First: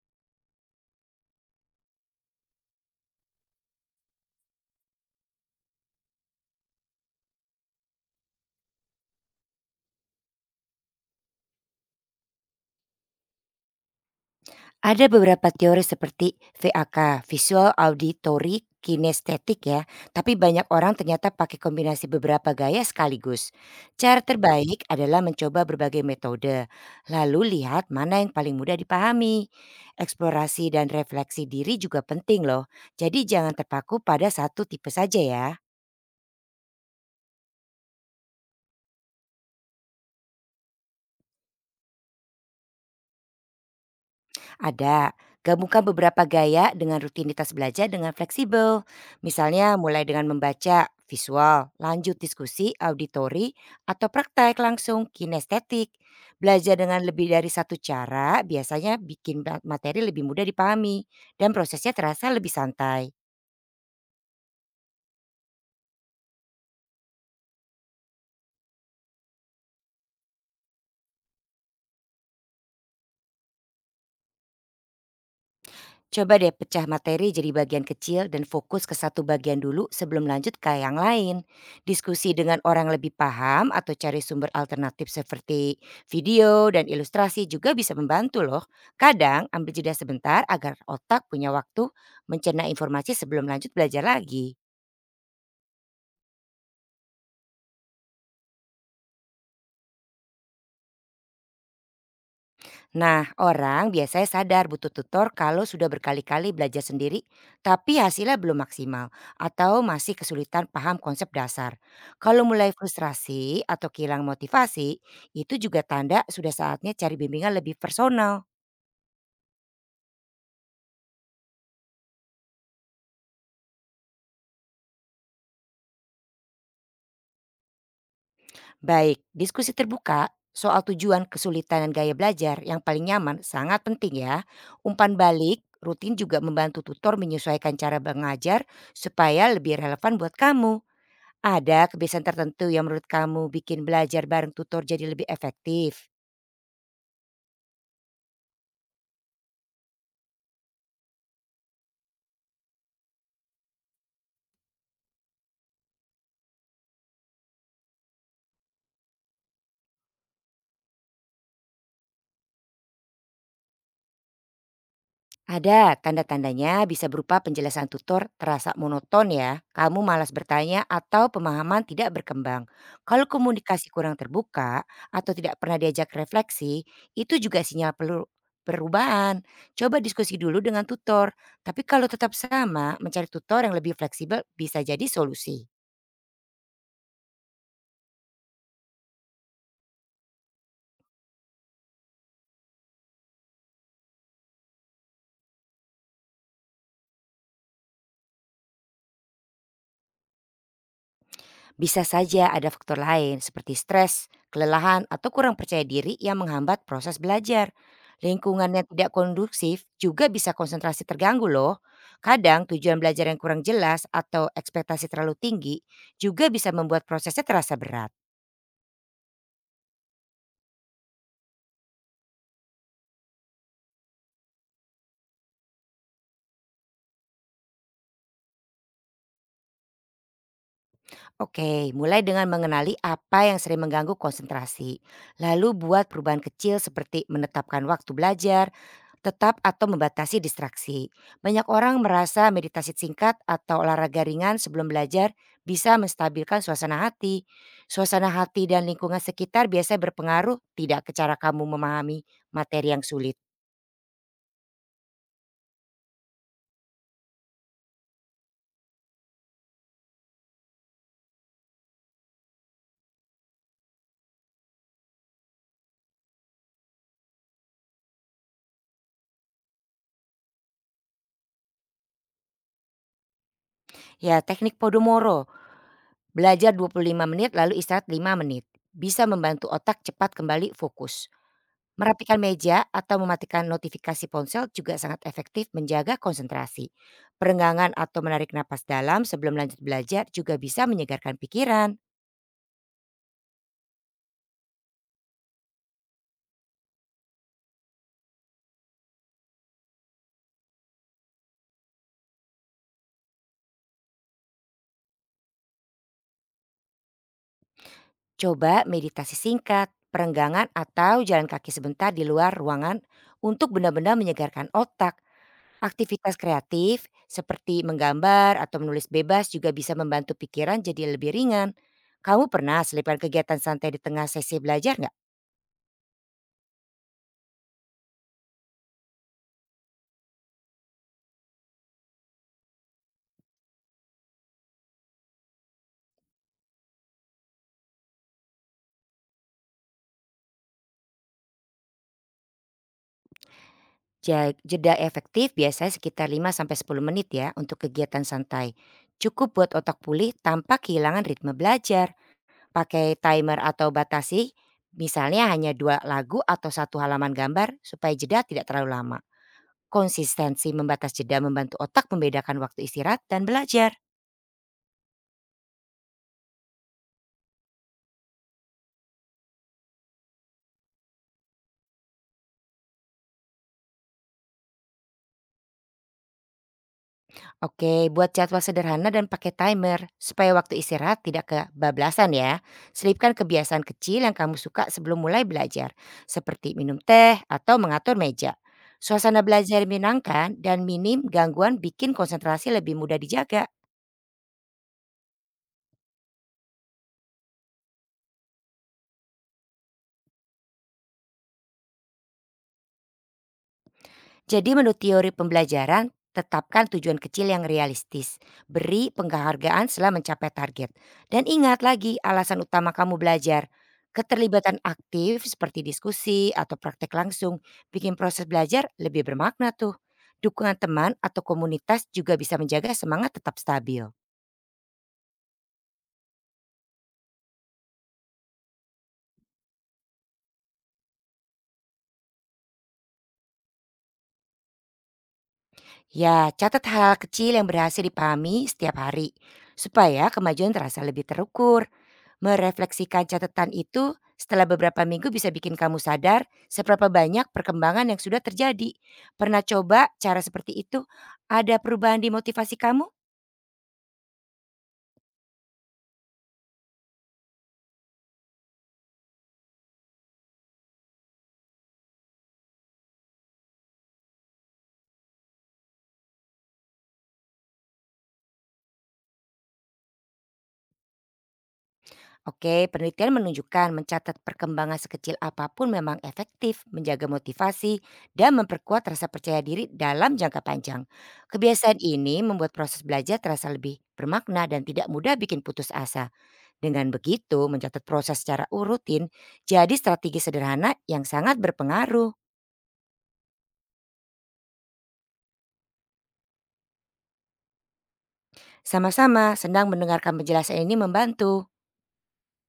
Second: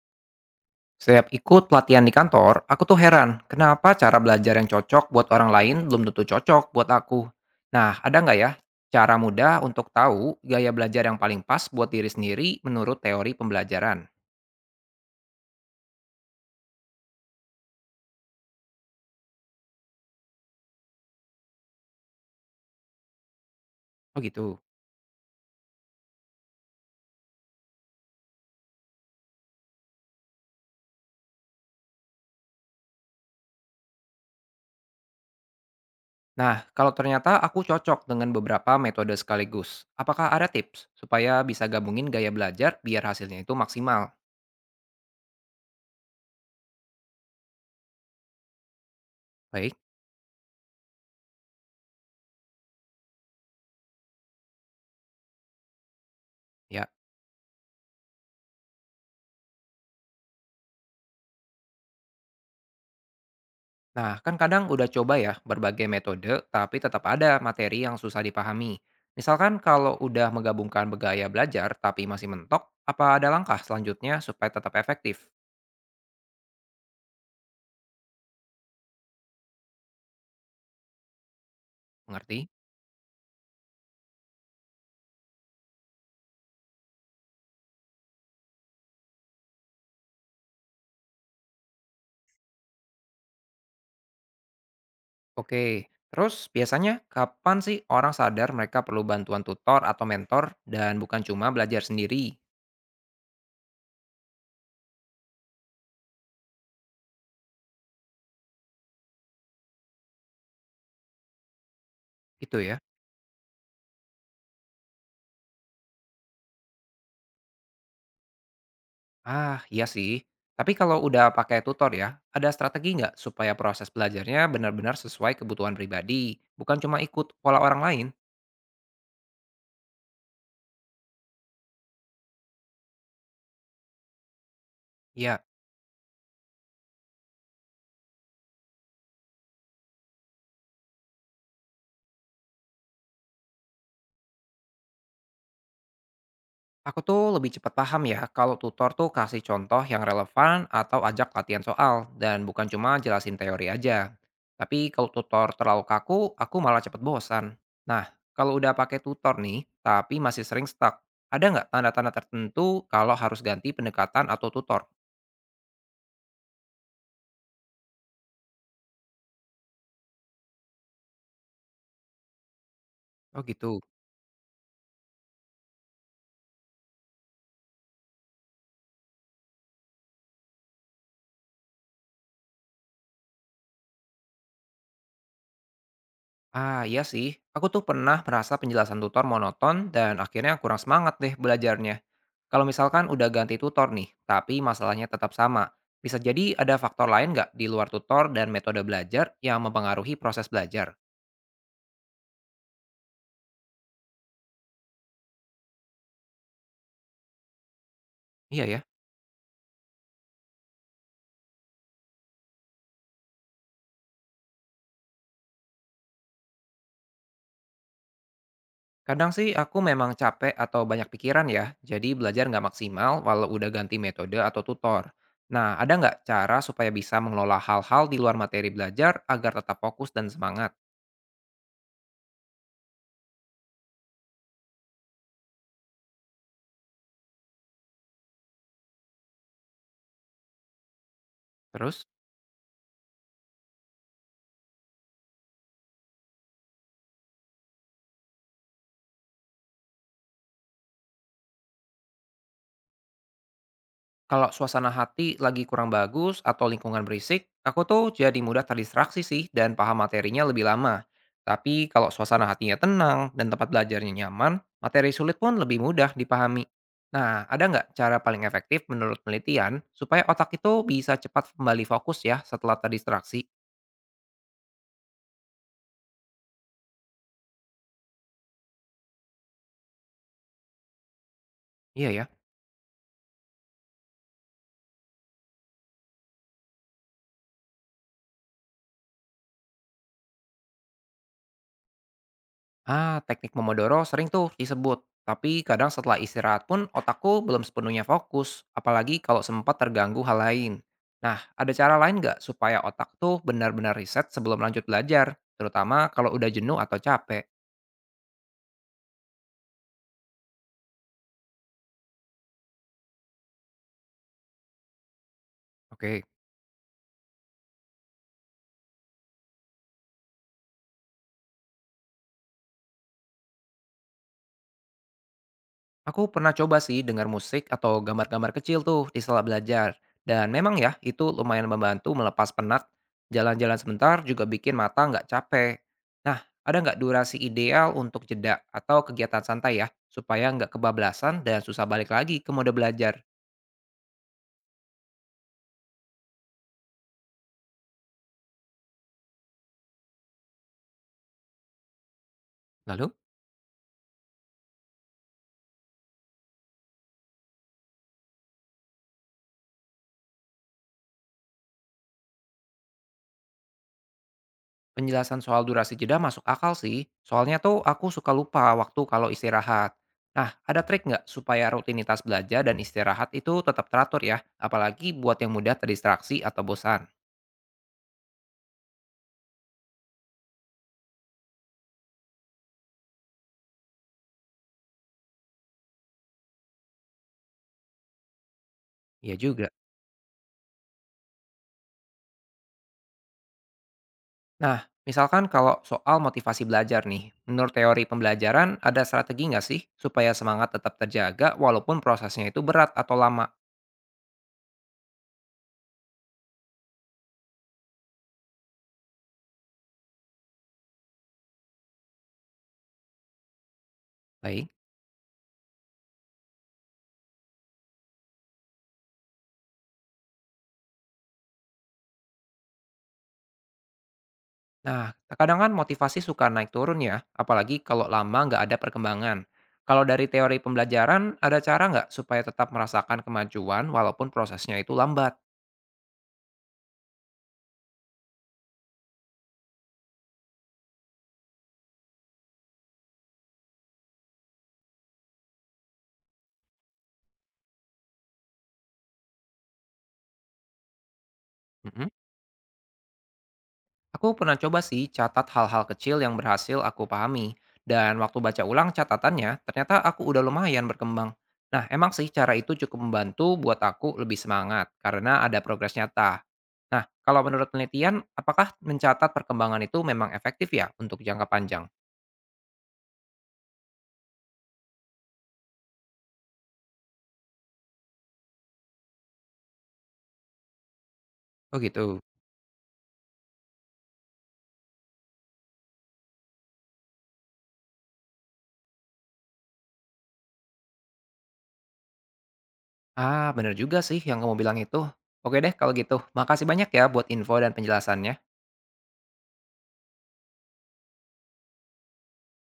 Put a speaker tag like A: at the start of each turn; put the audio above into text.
A: Setiap ikut pelatihan di kantor, aku tuh heran kenapa cara belajar yang cocok buat orang lain belum tentu cocok buat aku. Nah, ada nggak ya cara mudah untuk tahu gaya belajar yang paling pas buat diri sendiri menurut teori pembelajaran?
B: Ada beberapa teori seperti VAK, visual auditory kinestetik ya, tapi banyak orang ternyata pakai kombinasi beberapa gaya sekaligus.
A: Oh
B: Cara
A: gitu.
B: terbaik adalah mencoba berbagai metode, lalu lihat mana yang paling mudah dipahami. Eksplorasi dan refleksi diri juga penting loh, jadi jangan terpaku pada satu tipe saja ya.
A: Nah, kalau ternyata aku cocok dengan beberapa metode sekaligus, apakah ada tips supaya bisa gabungin gaya belajar biar hasilnya itu maksimal?
B: Ada. Gabungkan beberapa gaya dengan rutinitas belajar dengan fleksibel. Misalnya
A: Baik,
B: mulai dengan membaca, visual, lanjut diskusi, auditori, atau praktek langsung kinestetik. Belajar
A: ya.
B: dengan lebih dari satu cara biasanya bikin materi lebih mudah dipahami dan prosesnya terasa lebih santai.
A: Nah, kan kadang udah coba ya berbagai metode, tapi tetap ada materi yang susah dipahami. Misalkan kalau udah menggabungkan bergaya belajar tapi masih mentok, apa ada langkah selanjutnya supaya tetap efektif?
B: Coba deh pecah materi jadi bagian kecil dan fokus ke satu bagian dulu sebelum lanjut ke yang lain. Diskusi
A: Mengerti?
B: dengan orang lebih paham atau cari sumber alternatif seperti video dan ilustrasi juga bisa membantu loh. Kadang ambil jeda sebentar agar otak punya waktu mencerna informasi sebelum lanjut belajar lagi.
A: Oke. Terus biasanya kapan sih orang sadar mereka perlu bantuan tutor atau mentor dan bukan cuma belajar sendiri?
B: Nah, orang biasanya sadar butuh tutor kalau sudah berkali-kali belajar sendiri, tapi hasilnya belum maksimal atau masih kesulitan paham konsep dasar. Kalau
A: Itu
B: mulai
A: ya.
B: frustrasi atau kehilangan motivasi, itu juga tanda sudah saatnya cari bimbingan lebih personal.
A: Ah, iya sih. Tapi kalau udah pakai tutor ya, ada strategi nggak supaya proses belajarnya benar-benar sesuai kebutuhan pribadi, bukan cuma ikut pola orang lain?
B: Baik, diskusi terbuka soal tujuan kesulitan dan gaya belajar yang paling nyaman sangat penting ya. Umpan
A: Ya,
B: balik rutin juga membantu tutor menyesuaikan cara mengajar supaya lebih relevan buat kamu. Ada kebiasaan tertentu yang menurut kamu bikin belajar bareng tutor jadi lebih efektif?
A: aku tuh lebih cepat paham ya kalau tutor tuh kasih contoh yang relevan atau ajak latihan soal dan bukan cuma jelasin teori aja. Tapi kalau tutor terlalu kaku, aku malah cepet bosan. Nah, kalau udah pakai tutor nih, tapi masih sering stuck, ada nggak tanda-tanda tertentu kalau harus ganti pendekatan atau tutor?
B: Ada tanda-tandanya bisa berupa penjelasan tutor terasa monoton ya, kamu malas bertanya atau pemahaman tidak berkembang. Kalau
A: Oh gitu.
B: komunikasi kurang terbuka atau tidak pernah diajak refleksi, itu juga sinyal perlu perubahan. Coba diskusi dulu dengan tutor, tapi kalau tetap sama, mencari tutor yang lebih fleksibel bisa jadi solusi.
A: Ah, iya sih. Aku tuh pernah merasa penjelasan tutor monoton dan akhirnya kurang semangat deh belajarnya. Kalau misalkan udah ganti tutor nih, tapi masalahnya tetap sama. Bisa jadi ada faktor lain nggak di luar tutor dan metode belajar yang mempengaruhi proses belajar?
B: Bisa saja ada faktor lain seperti stres, kelelahan, atau kurang percaya diri yang menghambat proses belajar.
A: Iya
B: Lingkungan
A: ya.
B: yang tidak kondusif juga bisa konsentrasi terganggu loh. Kadang tujuan belajar yang kurang jelas atau ekspektasi terlalu tinggi juga bisa membuat prosesnya terasa berat.
A: Kadang sih aku memang capek atau banyak pikiran ya, jadi belajar nggak maksimal walau udah ganti metode atau tutor. Nah, ada nggak cara supaya bisa mengelola hal-hal di luar materi belajar agar tetap fokus dan semangat?
B: Oke, mulai dengan mengenali apa yang sering mengganggu konsentrasi. Lalu buat perubahan kecil seperti menetapkan waktu belajar tetap atau membatasi distraksi. Banyak orang
A: Terus?
B: merasa meditasi singkat atau olahraga ringan sebelum belajar bisa menstabilkan suasana hati. Suasana hati dan lingkungan sekitar biasa berpengaruh tidak ke cara kamu memahami materi yang sulit.
A: Kalau suasana hati lagi kurang bagus atau lingkungan berisik, aku tuh jadi mudah terdistraksi sih dan paham materinya lebih lama. Tapi kalau suasana hatinya tenang dan tempat belajarnya nyaman, materi sulit pun lebih mudah dipahami. Nah, ada nggak cara paling efektif menurut penelitian supaya otak itu bisa cepat kembali fokus ya setelah terdistraksi?
B: Ya, teknik Podomoro, belajar 25 menit lalu istirahat 5 menit. Bisa membantu otak cepat kembali fokus.
A: Iya ya.
B: Merapikan meja atau mematikan notifikasi ponsel juga sangat efektif menjaga konsentrasi. Perenggangan atau menarik napas dalam sebelum lanjut belajar juga bisa menyegarkan pikiran.
A: Ah, teknik Pomodoro sering tuh disebut, tapi kadang setelah istirahat pun otakku belum sepenuhnya fokus, apalagi kalau sempat terganggu hal lain. Nah, ada cara lain nggak supaya otak tuh benar-benar riset sebelum lanjut belajar, terutama kalau udah jenuh atau capek?
B: Coba meditasi singkat, perenggangan atau jalan kaki sebentar di luar ruangan untuk benar-benar menyegarkan otak.
A: Oke.
B: Aktivitas kreatif seperti menggambar atau menulis bebas juga bisa membantu pikiran jadi lebih ringan. Kamu pernah selipkan kegiatan santai di tengah sesi belajar nggak?
A: Aku pernah coba sih dengar musik atau gambar-gambar kecil tuh di sela belajar. Dan memang ya, itu lumayan membantu melepas penat. Jalan-jalan sebentar juga bikin mata nggak capek. Nah, ada nggak durasi ideal untuk jeda atau kegiatan santai ya, supaya nggak kebablasan dan susah balik lagi ke mode belajar?
B: Jeda efektif biasanya sekitar 5 sampai 10 menit ya untuk kegiatan santai. Cukup buat otak pulih tanpa kehilangan ritme belajar.
A: Lalu?
B: Pakai timer atau batasi, misalnya hanya dua lagu atau satu halaman gambar supaya jeda tidak terlalu lama. Konsistensi membatas jeda membantu otak membedakan waktu istirahat dan belajar.
A: Penjelasan soal durasi jeda masuk akal sih, soalnya tuh aku suka lupa waktu kalau istirahat. Nah, ada trik nggak supaya rutinitas belajar dan istirahat itu tetap teratur ya, apalagi buat yang mudah terdistraksi atau bosan?
B: Oke, buat jadwal sederhana dan pakai timer supaya waktu istirahat tidak kebablasan ya. Selipkan kebiasaan kecil yang kamu suka sebelum mulai belajar, seperti minum teh atau mengatur meja.
A: Iya
B: Suasana
A: juga.
B: belajar menyenangkan dan minim gangguan bikin konsentrasi lebih mudah dijaga.
A: Nah, misalkan kalau soal motivasi belajar nih, menurut teori pembelajaran ada strategi nggak sih supaya semangat tetap terjaga walaupun prosesnya itu berat atau lama?
B: Jadi menurut teori pembelajaran, tetapkan tujuan kecil yang realistis. Beri penghargaan setelah mencapai target. Dan ingat lagi alasan utama kamu belajar.
A: Baik.
B: Keterlibatan aktif seperti diskusi atau praktek langsung bikin proses belajar lebih bermakna tuh. Dukungan teman atau komunitas juga bisa menjaga semangat tetap stabil.
A: Nah, terkadang kan motivasi suka naik turun ya, apalagi kalau lama nggak ada perkembangan. Kalau dari teori pembelajaran, ada cara nggak supaya tetap merasakan kemajuan walaupun prosesnya itu lambat?
B: Ya, catat hal kecil yang berhasil dipahami setiap hari, supaya kemajuan terasa lebih terukur. Merefleksikan catatan itu setelah beberapa minggu bisa bikin kamu sadar seberapa banyak perkembangan yang sudah terjadi. Pernah coba cara seperti itu? Ada
A: Mhm.
B: perubahan di motivasi kamu?
A: Aku pernah coba sih catat hal-hal kecil yang berhasil aku pahami. Dan waktu baca ulang catatannya, ternyata aku udah lumayan berkembang. Nah, emang sih cara itu cukup membantu buat aku lebih semangat karena ada progres nyata. Nah, kalau menurut penelitian, apakah mencatat perkembangan itu memang efektif ya untuk jangka panjang?
B: Oke, penelitian menunjukkan mencatat perkembangan sekecil apapun memang efektif menjaga motivasi dan memperkuat rasa percaya diri dalam jangka panjang.
A: Oh
B: Kebiasaan
A: gitu.
B: ini membuat proses belajar terasa lebih bermakna dan tidak mudah bikin putus asa. Dengan begitu, mencatat proses secara rutin jadi strategi sederhana yang sangat berpengaruh.
A: Ah, bener juga sih yang kamu bilang itu. Oke deh kalau gitu, makasih banyak ya buat info dan penjelasannya.
B: Sama-sama, senang mendengarkan penjelasan ini membantu.